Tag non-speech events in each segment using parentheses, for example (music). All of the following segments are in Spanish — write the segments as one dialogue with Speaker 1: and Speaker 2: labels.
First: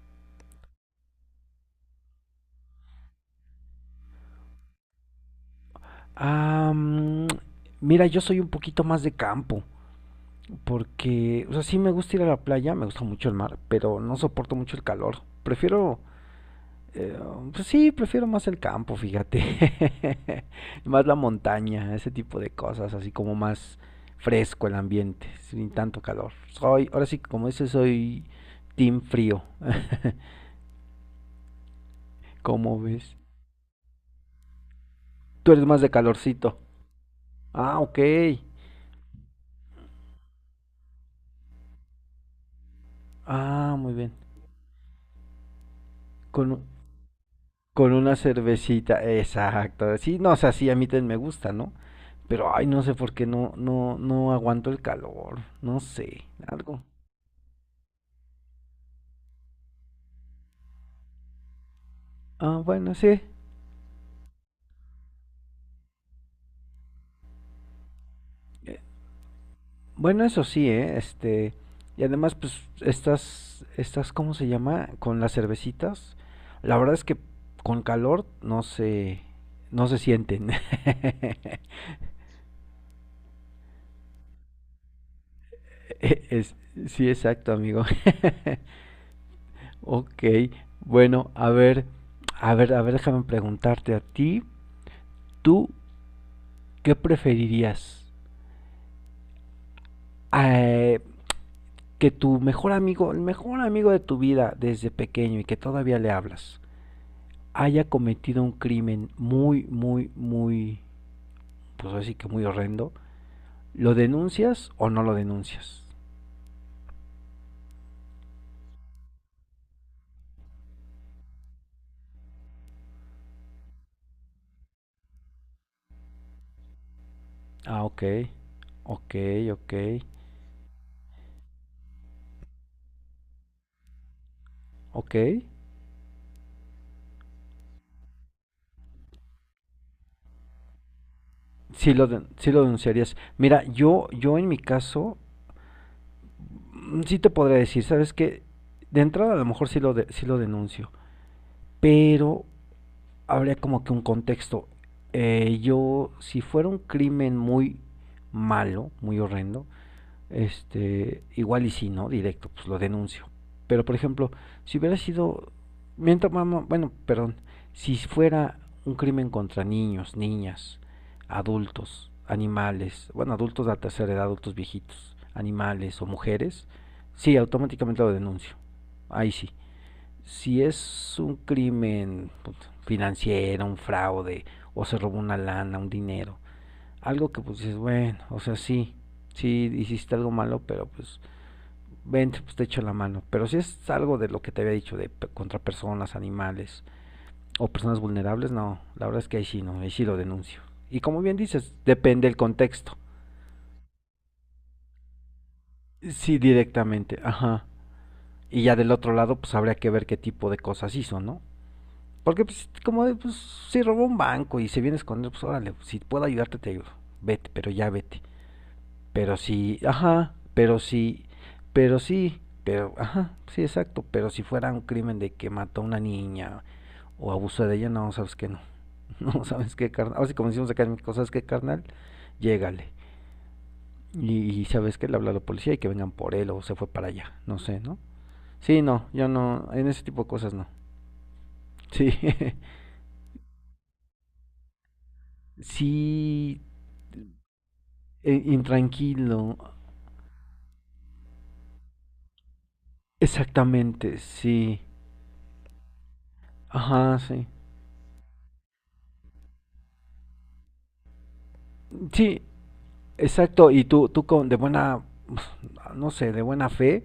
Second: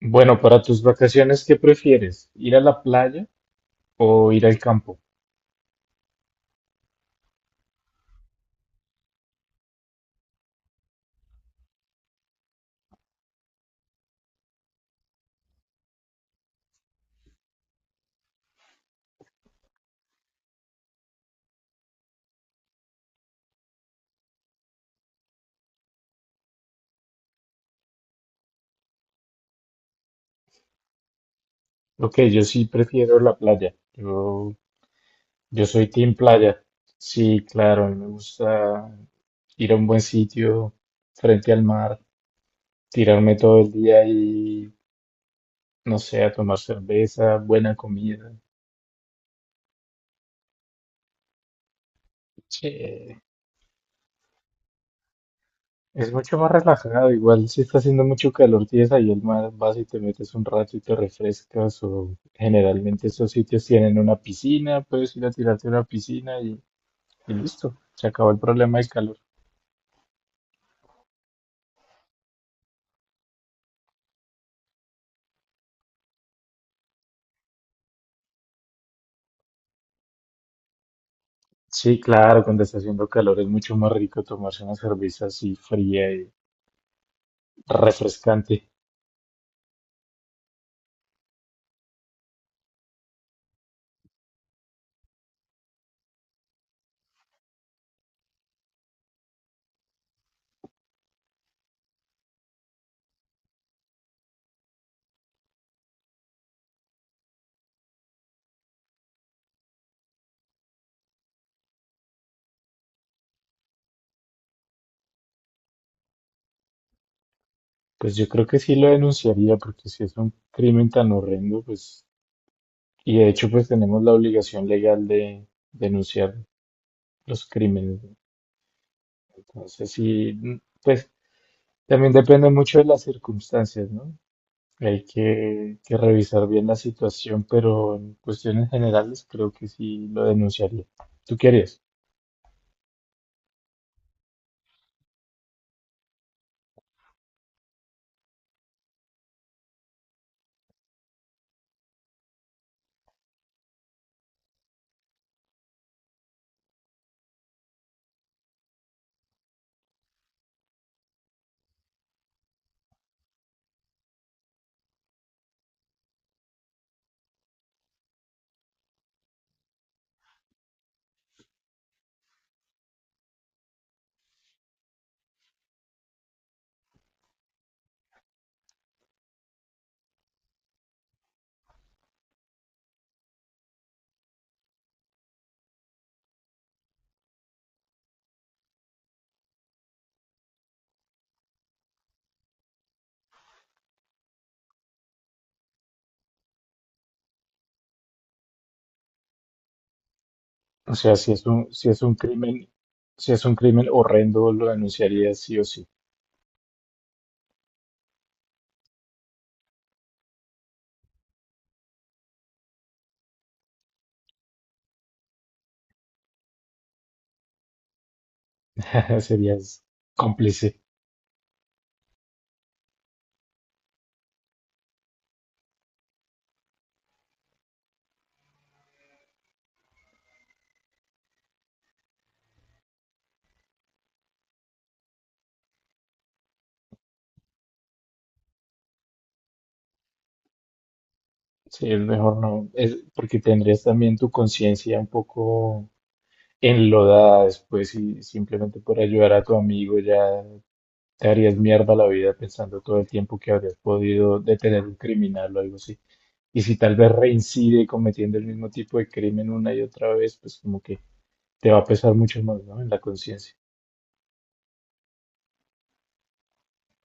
Speaker 1: Bueno, para tus vacaciones, ¿qué prefieres? ¿Ir a la playa o ir al campo?
Speaker 2: Ah, mm, mira, yo soy un poquito más de campo, porque, o sea, sí me gusta ir a la playa, me gusta mucho el mar, pero no soporto mucho el calor. Prefiero, eh, pues sí, prefiero más el campo, fíjate. (laughs) Más la montaña, ese tipo de cosas, así como más fresco el ambiente, sin tanto calor. Soy, ahora sí, que como dices, soy team frío,
Speaker 1: Ok, yo sí
Speaker 2: ¿cómo ves?
Speaker 1: prefiero la playa. Yo,
Speaker 2: Tú
Speaker 1: yo
Speaker 2: eres más
Speaker 1: soy
Speaker 2: de
Speaker 1: team
Speaker 2: calorcito.
Speaker 1: playa. Sí,
Speaker 2: Ah,
Speaker 1: claro, a mí
Speaker 2: ok.
Speaker 1: me gusta ir a un buen sitio, frente al mar, tirarme todo el
Speaker 2: Ah, muy
Speaker 1: día
Speaker 2: bien.
Speaker 1: y, no sé, a
Speaker 2: Con,
Speaker 1: tomar cerveza, buena
Speaker 2: con una
Speaker 1: comida.
Speaker 2: cervecita, exacto. Sí, no, o sea, sí, a mí también me gusta, ¿no? Pero, ay, no sé por
Speaker 1: Sí.
Speaker 2: qué no aguanto el calor, no
Speaker 1: Es
Speaker 2: sé,
Speaker 1: mucho más
Speaker 2: algo.
Speaker 1: relajado, igual si está haciendo mucho calor, tienes ahí el mar, vas y te metes un rato y te refrescas, o
Speaker 2: Ah, bueno,
Speaker 1: generalmente
Speaker 2: sí.
Speaker 1: esos sitios tienen una piscina, puedes ir a tirarte a una piscina y listo, se acabó el problema
Speaker 2: Eh,
Speaker 1: del calor.
Speaker 2: Bueno, eso sí, ¿eh? Este, y además, pues, estas, ¿cómo se llama? Con las cervecitas, la verdad es que con calor no se sienten. (laughs)
Speaker 1: Sí, claro, cuando está haciendo calor es mucho más rico tomarse una cerveza así fría y
Speaker 2: Es, sí, exacto, amigo.
Speaker 1: refrescante.
Speaker 2: (laughs) Ok, bueno, a ver, a ver, déjame preguntarte a ti, ¿tú qué preferirías? Eh, que tu mejor amigo, el mejor amigo de tu vida desde pequeño y que todavía le hablas, haya cometido un crimen muy, muy, muy, pues así que muy horrendo, ¿lo denuncias o no lo denuncias?
Speaker 1: Pues yo creo que sí lo denunciaría, porque si es un crimen tan horrendo, pues, y de hecho pues tenemos la obligación legal de denunciar los
Speaker 2: Ah,
Speaker 1: crímenes,
Speaker 2: ok,
Speaker 1: ¿no?
Speaker 2: ok, ok,
Speaker 1: Entonces sí, pues también depende mucho de las circunstancias, ¿no? Hay
Speaker 2: ok.
Speaker 1: que revisar bien la situación, pero en cuestiones generales creo que sí lo denunciaría. ¿Tú qué harías?
Speaker 2: Sí lo denunciarías. Mira, yo en mi caso, mm, sí te podría decir, ¿sabes qué? De entrada a lo mejor sí lo denuncio, pero habría como que un contexto. Yo, si fuera un crimen muy malo, muy horrendo, este, igual y si no, directo, pues lo denuncio. Pero por ejemplo, si hubiera sido, mientras, bueno, perdón, si fuera un crimen contra niños, niñas, adultos, animales, bueno, adultos de la tercera edad, adultos viejitos, animales o mujeres, sí, automáticamente lo denuncio. Ahí sí. Si es un crimen financiero, un fraude, o se robó una lana, un dinero, algo que pues dices, bueno, o sea, sí, sí hiciste algo malo, pero pues vente, pues te echo la mano. Pero si es algo de lo que te había dicho, de contra personas, animales o personas vulnerables, no, la verdad es que ahí sí no, ahí sí lo denuncio.
Speaker 1: O
Speaker 2: Y
Speaker 1: sea,
Speaker 2: como
Speaker 1: si
Speaker 2: bien
Speaker 1: es un,
Speaker 2: dices,
Speaker 1: si es un
Speaker 2: depende el
Speaker 1: crimen,
Speaker 2: contexto.
Speaker 1: si es un crimen horrendo, lo denunciarías sí o sí.
Speaker 2: Sí, directamente, ajá. Y ya del otro lado, pues habría que ver qué tipo de cosas hizo, ¿no? Porque pues como de, pues Si robó un banco y se viene a esconder, pues órale, si puedo ayudarte te ayudo. Vete, pero ya vete.
Speaker 1: (laughs)
Speaker 2: Pero si,
Speaker 1: Serías
Speaker 2: ajá, pero
Speaker 1: cómplice.
Speaker 2: si, pero sí, pero, ajá, Sí, exacto, pero si fuera un crimen de que mató a una niña o abusó de ella, no, sabes que no, (laughs) no, sabes qué, carnal, ahora sí como decimos acá en México, sabes qué, carnal, llégale, y sabes que le habla a la policía y que vengan por él o se fue para allá, no sé, ¿no? Sí, no, yo no, en ese tipo de cosas no,
Speaker 1: Sí, es
Speaker 2: sí,
Speaker 1: mejor no, es porque tendrías también tu conciencia un poco
Speaker 2: (laughs) sí,
Speaker 1: enlodada después y simplemente por ayudar a tu
Speaker 2: intranquilo,
Speaker 1: amigo ya te harías mierda la vida pensando todo el tiempo que habrías
Speaker 2: exactamente,
Speaker 1: podido
Speaker 2: sí,
Speaker 1: detener un criminal o algo así. Y si tal vez
Speaker 2: ajá, sí,
Speaker 1: reincide cometiendo el mismo tipo de crimen una y otra vez, pues como que te va a pesar
Speaker 2: sí,
Speaker 1: mucho más, ¿no? En la conciencia.
Speaker 2: Exacto, y tú con, de buena, pues, no sé, de buena fe,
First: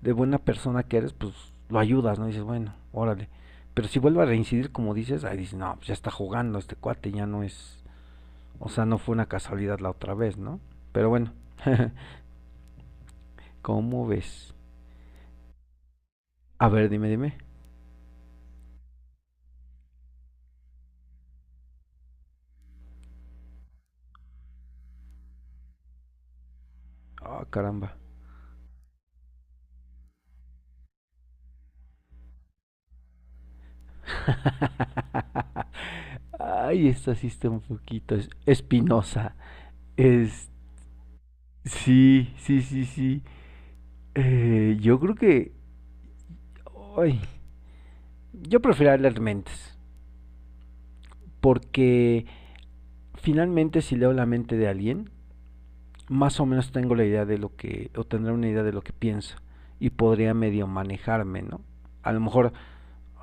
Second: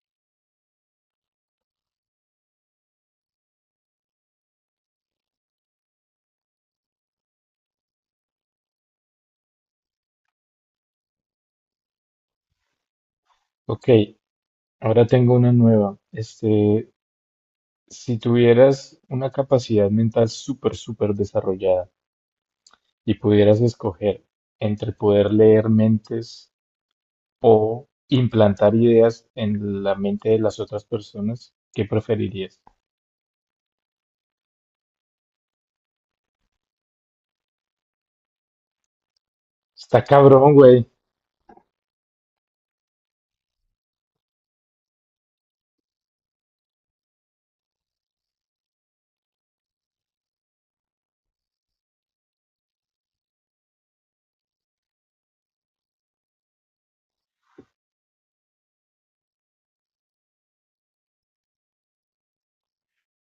Speaker 2: de buena persona que eres, pues lo ayudas, ¿no? Dices, bueno, órale. Pero si vuelve a reincidir, como dices, ahí dices, no, pues ya está jugando este cuate, ya no es, o sea, no fue una casualidad la otra vez, ¿no? Pero bueno, (laughs)
Speaker 1: Ok,
Speaker 2: ¿cómo ves?
Speaker 1: ahora tengo una nueva.
Speaker 2: A ver,
Speaker 1: Este,
Speaker 2: dime.
Speaker 1: si tuvieras una capacidad mental súper, súper desarrollada y pudieras escoger entre poder leer mentes
Speaker 2: Ah,
Speaker 1: o
Speaker 2: caramba.
Speaker 1: implantar ideas en la mente de las otras personas, ¿qué preferirías?
Speaker 2: (laughs) Ay, esta sí está un poquito espinosa.
Speaker 1: Está
Speaker 2: Es,
Speaker 1: cabrón, güey.
Speaker 2: sí, sí. Yo creo que, ay, Yo prefiero leer mentes, porque finalmente si leo la mente de alguien, más o menos tengo la idea de lo que, o tendré una idea de lo que piensa, y podría medio manejarme, ¿no? A lo mejor,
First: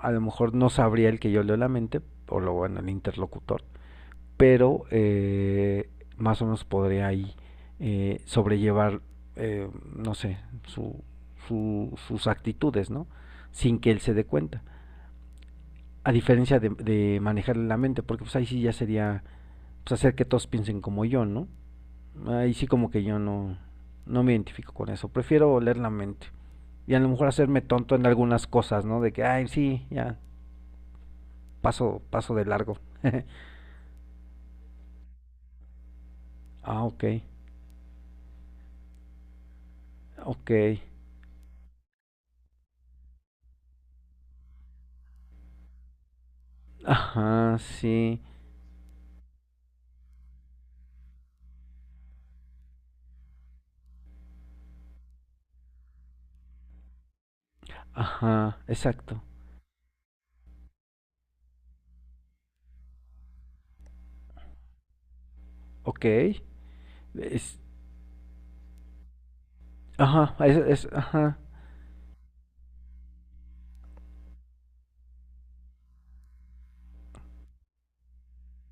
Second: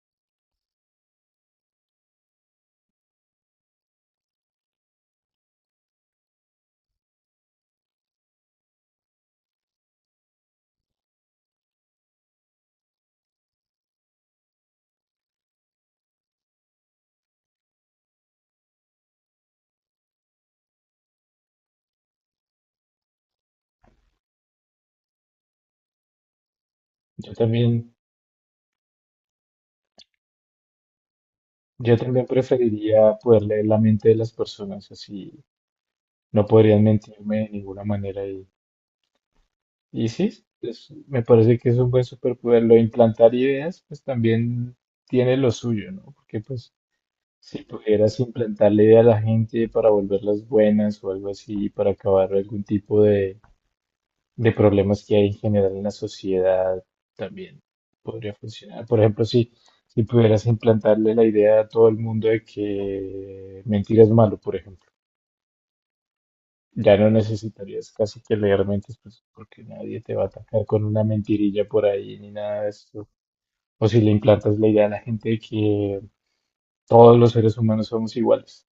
Speaker 2: a lo mejor no sabría el que yo leo la mente, o lo bueno, el interlocutor, pero más o menos podría ahí sobrellevar, no sé, su, sus actitudes, ¿no? Sin que él se dé cuenta. A diferencia de manejarle la mente, porque pues ahí sí ya sería pues, hacer que todos piensen como yo, ¿no? Ahí sí como que yo no, no me identifico con eso, prefiero leer la mente. Y a lo mejor
Speaker 1: Yo
Speaker 2: hacerme
Speaker 1: también,
Speaker 2: tonto en algunas cosas, ¿no? De que, ay, sí, ya,
Speaker 1: yo
Speaker 2: paso,
Speaker 1: también
Speaker 2: paso de largo. (laughs)
Speaker 1: preferiría poder leer la mente de las personas, así no podrían
Speaker 2: ah, ok,
Speaker 1: mentirme de ninguna manera. Y sí,
Speaker 2: ok.
Speaker 1: me parece que es un buen superpoder. Lo de implantar ideas, pues también tiene lo suyo, ¿no? Porque pues
Speaker 2: Ajá,
Speaker 1: si pudieras
Speaker 2: sí,
Speaker 1: implantarle idea a la gente para volverlas buenas o algo así, para acabar algún tipo de problemas que hay en general en la sociedad también podría
Speaker 2: ajá,
Speaker 1: funcionar. Por
Speaker 2: exacto.
Speaker 1: ejemplo, si pudieras implantarle la idea a todo el mundo de que mentir es malo, por ejemplo,
Speaker 2: Ok,
Speaker 1: ya no
Speaker 2: es,
Speaker 1: necesitarías casi que leer mentes, pues, porque nadie te va a
Speaker 2: ajá, es,
Speaker 1: atacar con
Speaker 2: es-
Speaker 1: una
Speaker 2: ajá,
Speaker 1: mentirilla por ahí ni nada de eso. O si le implantas la idea a la gente de que todos los seres humanos somos iguales.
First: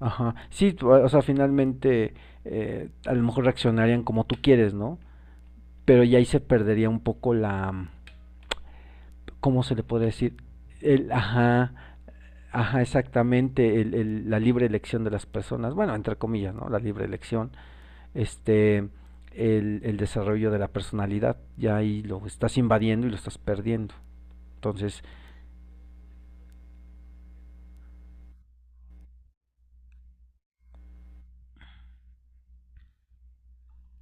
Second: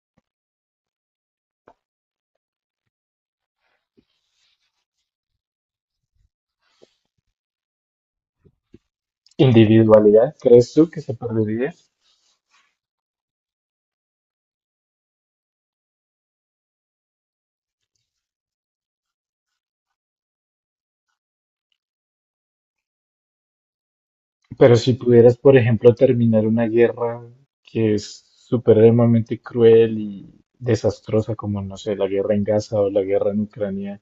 Speaker 2: ajá. Sí, tú, o sea, finalmente a lo mejor reaccionarían como tú quieres, ¿no? Pero ya ahí se perdería un poco la, ¿cómo se le podría
Speaker 1: ¿Individualidad?
Speaker 2: decir?
Speaker 1: ¿Crees tú que
Speaker 2: El,
Speaker 1: se
Speaker 2: ajá,
Speaker 1: perdería?
Speaker 2: ajá, exactamente, la libre elección de las personas, bueno, entre comillas, ¿no? La libre elección, este, el desarrollo de la personalidad, ya ahí lo estás invadiendo y lo estás perdiendo.
Speaker 1: Pero si
Speaker 2: Entonces,
Speaker 1: pudieras, por ejemplo, terminar una guerra que es supremamente cruel y desastrosa, como, no sé, la guerra en Gaza o la guerra en Ucrania,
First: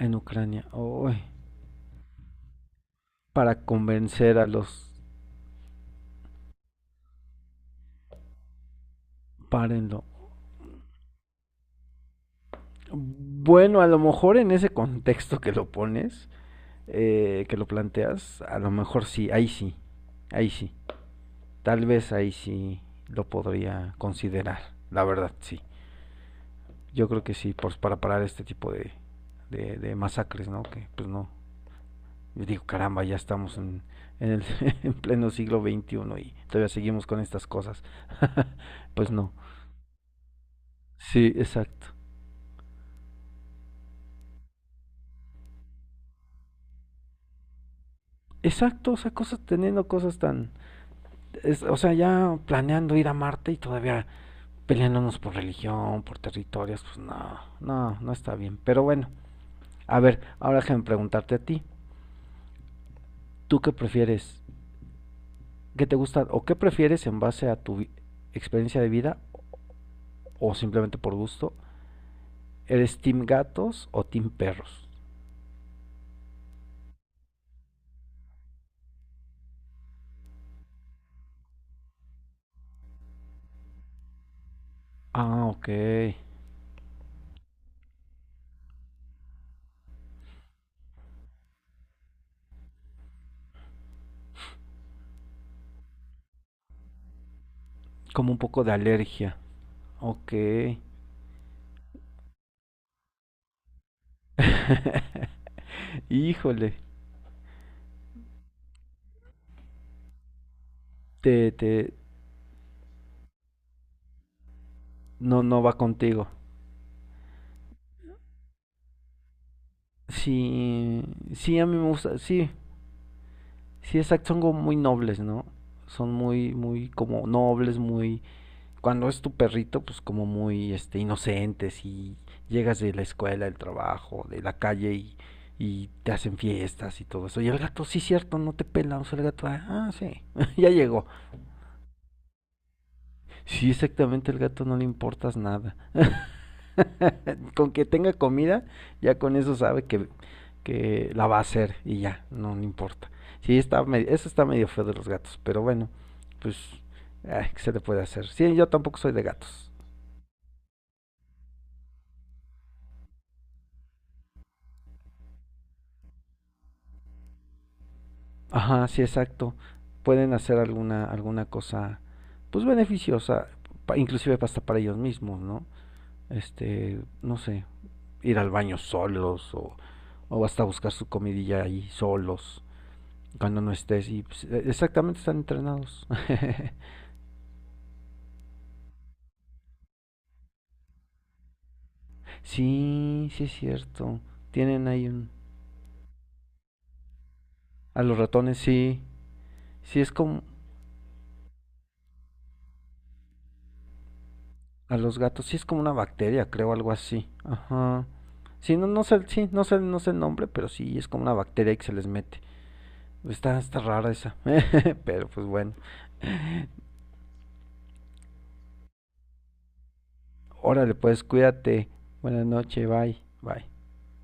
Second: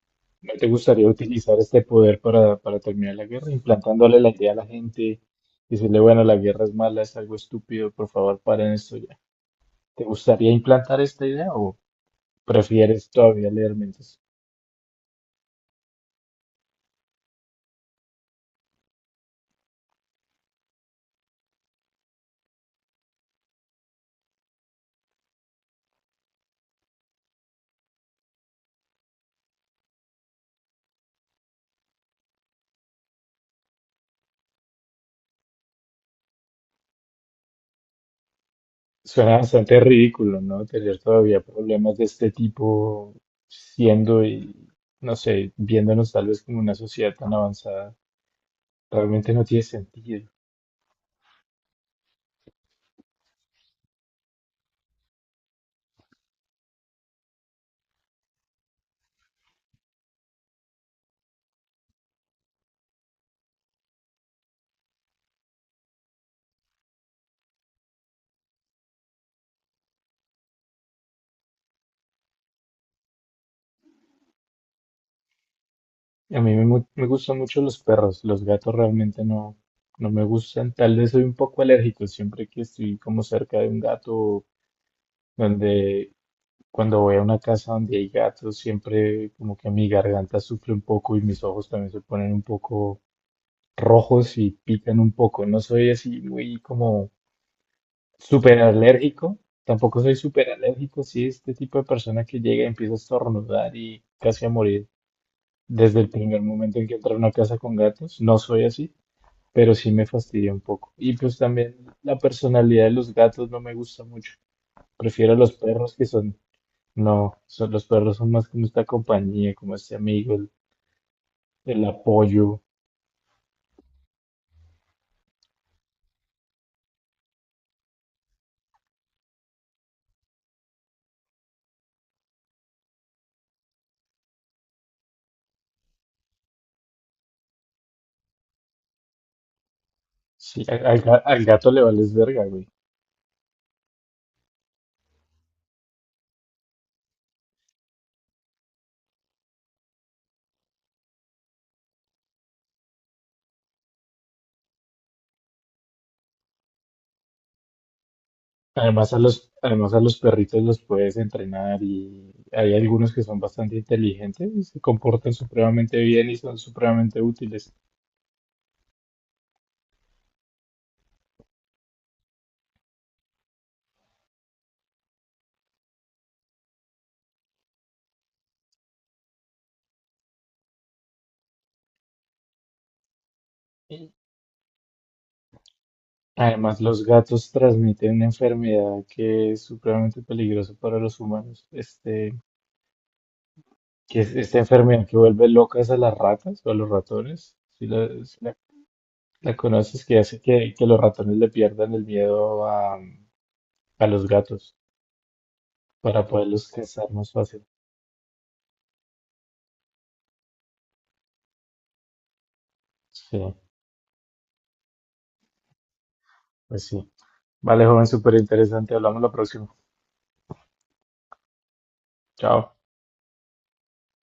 Speaker 2: en
Speaker 1: ¿no
Speaker 2: Ucrania,
Speaker 1: te gustaría
Speaker 2: uy,
Speaker 1: utilizar este poder para terminar la guerra,
Speaker 2: para
Speaker 1: implantándole la
Speaker 2: convencer a
Speaker 1: idea a la
Speaker 2: los,
Speaker 1: gente, decirle, bueno, la guerra es mala, es algo estúpido, por favor, paren esto ya? ¿Te
Speaker 2: párenlo.
Speaker 1: gustaría implantar esta idea o prefieres todavía leer
Speaker 2: Bueno, a lo
Speaker 1: mentes?
Speaker 2: mejor en ese contexto que lo pones, que lo planteas, a lo mejor sí, ahí sí, ahí sí. Tal vez ahí sí lo podría considerar, la verdad sí. Yo creo que sí, pues para parar este tipo de masacres, ¿no? Que pues no, yo digo, caramba, ya estamos en, en, el, (laughs) en pleno siglo XXI y todavía seguimos con estas cosas. (laughs) pues no,
Speaker 1: Suena bastante ridículo, ¿no? Tener
Speaker 2: sí,
Speaker 1: todavía
Speaker 2: exacto.
Speaker 1: problemas de este tipo siendo y, no sé, viéndonos tal vez como una sociedad tan avanzada.
Speaker 2: Exacto, o sea,
Speaker 1: Realmente no tiene
Speaker 2: teniendo cosas
Speaker 1: sentido.
Speaker 2: tan... o sea, ya planeando ir a Marte y todavía peleándonos por religión, por territorios, pues no, no está bien. Pero bueno, a ver, ahora déjame preguntarte a ti. ¿Tú qué prefieres? ¿Qué te gusta o qué prefieres en base a tu experiencia de vida o simplemente por gusto? ¿Eres team gatos o team perros?
Speaker 1: A me gustan mucho los perros, los gatos realmente no, no me gustan. Tal vez soy un poco alérgico siempre que estoy como cerca de un gato,
Speaker 2: Ah, ok.
Speaker 1: donde cuando voy a una casa donde hay gatos, siempre como que mi garganta sufre un poco y mis ojos también se ponen un poco rojos y pican un poco. No soy así muy como
Speaker 2: Como un
Speaker 1: súper
Speaker 2: poco de alergia.
Speaker 1: alérgico. Tampoco soy
Speaker 2: Ok.
Speaker 1: súper alérgico. Sí, este tipo de persona que llega y empieza a estornudar y casi a morir
Speaker 2: (laughs)
Speaker 1: desde el primer
Speaker 2: Híjole.
Speaker 1: momento en que entra a una casa con gatos. No soy así, pero sí me fastidia un poco. Y pues
Speaker 2: Te,
Speaker 1: también
Speaker 2: te,
Speaker 1: la personalidad de los gatos no me gusta mucho. Prefiero a
Speaker 2: no,
Speaker 1: los
Speaker 2: no va
Speaker 1: perros que
Speaker 2: contigo.
Speaker 1: son, no, son, los perros son más como esta compañía, como este amigo,
Speaker 2: Sí, sí, a mí
Speaker 1: el
Speaker 2: me gusta, sí,
Speaker 1: apoyo.
Speaker 2: sí, exacto, son como muy nobles, ¿no? Son muy, muy como nobles, muy cuando es tu perrito, pues como muy este inocente, si llegas de la escuela, del trabajo, de la calle y te hacen fiestas y todo eso. Y el gato, sí, cierto, no te pela. O sea, el gato, ah, sí, (laughs)
Speaker 1: Sí,
Speaker 2: ya llegó.
Speaker 1: al gato le vales verga, güey.
Speaker 2: Sí, exactamente, el gato no le importas nada. (laughs) con que tenga comida, ya con eso sabe que la va a hacer y ya, no le importa. Sí, está medio, eso está medio feo de los gatos, pero bueno, pues, ay, ¿qué se le puede hacer? Sí, yo tampoco
Speaker 1: Además
Speaker 2: soy
Speaker 1: a
Speaker 2: de gatos.
Speaker 1: además a los perritos los puedes entrenar y hay algunos que son bastante inteligentes y se comportan supremamente bien y son supremamente útiles.
Speaker 2: Ajá, sí, exacto. Pueden hacer alguna cosa, pues beneficiosa, inclusive hasta para ellos mismos, ¿no? Este, no sé, ir al baño solos o hasta buscar su comidilla ahí solos cuando no estés
Speaker 1: Y
Speaker 2: y pues, exactamente están entrenados.
Speaker 1: además
Speaker 2: (laughs)
Speaker 1: los gatos transmiten una enfermedad que es supremamente peligrosa para los humanos. Este,
Speaker 2: Sí, sí es cierto.
Speaker 1: que es esta
Speaker 2: Tienen
Speaker 1: enfermedad
Speaker 2: ahí
Speaker 1: que
Speaker 2: un...
Speaker 1: vuelve locas a las ratas o a los ratones. Si
Speaker 2: A
Speaker 1: la,
Speaker 2: los
Speaker 1: si la-
Speaker 2: ratones, sí.
Speaker 1: la
Speaker 2: Sí
Speaker 1: conoces,
Speaker 2: es
Speaker 1: que hace
Speaker 2: como...
Speaker 1: que los ratones le pierdan el miedo a los gatos
Speaker 2: A los gatos, sí es como una
Speaker 1: para
Speaker 2: bacteria,
Speaker 1: poderlos
Speaker 2: creo, algo
Speaker 1: cazar
Speaker 2: así.
Speaker 1: más fácil.
Speaker 2: Ajá. Sí, no, no sé, sí, no sé, no sé el nombre, pero sí es como una bacteria que se les mete.
Speaker 1: Sí,
Speaker 2: Está rara esa. (laughs) Pero pues bueno.
Speaker 1: pues sí. Vale, joven, súper interesante. Hablamos la próxima.
Speaker 2: Órale, pues cuídate. Buenas
Speaker 1: Chao.
Speaker 2: noches, bye, bye.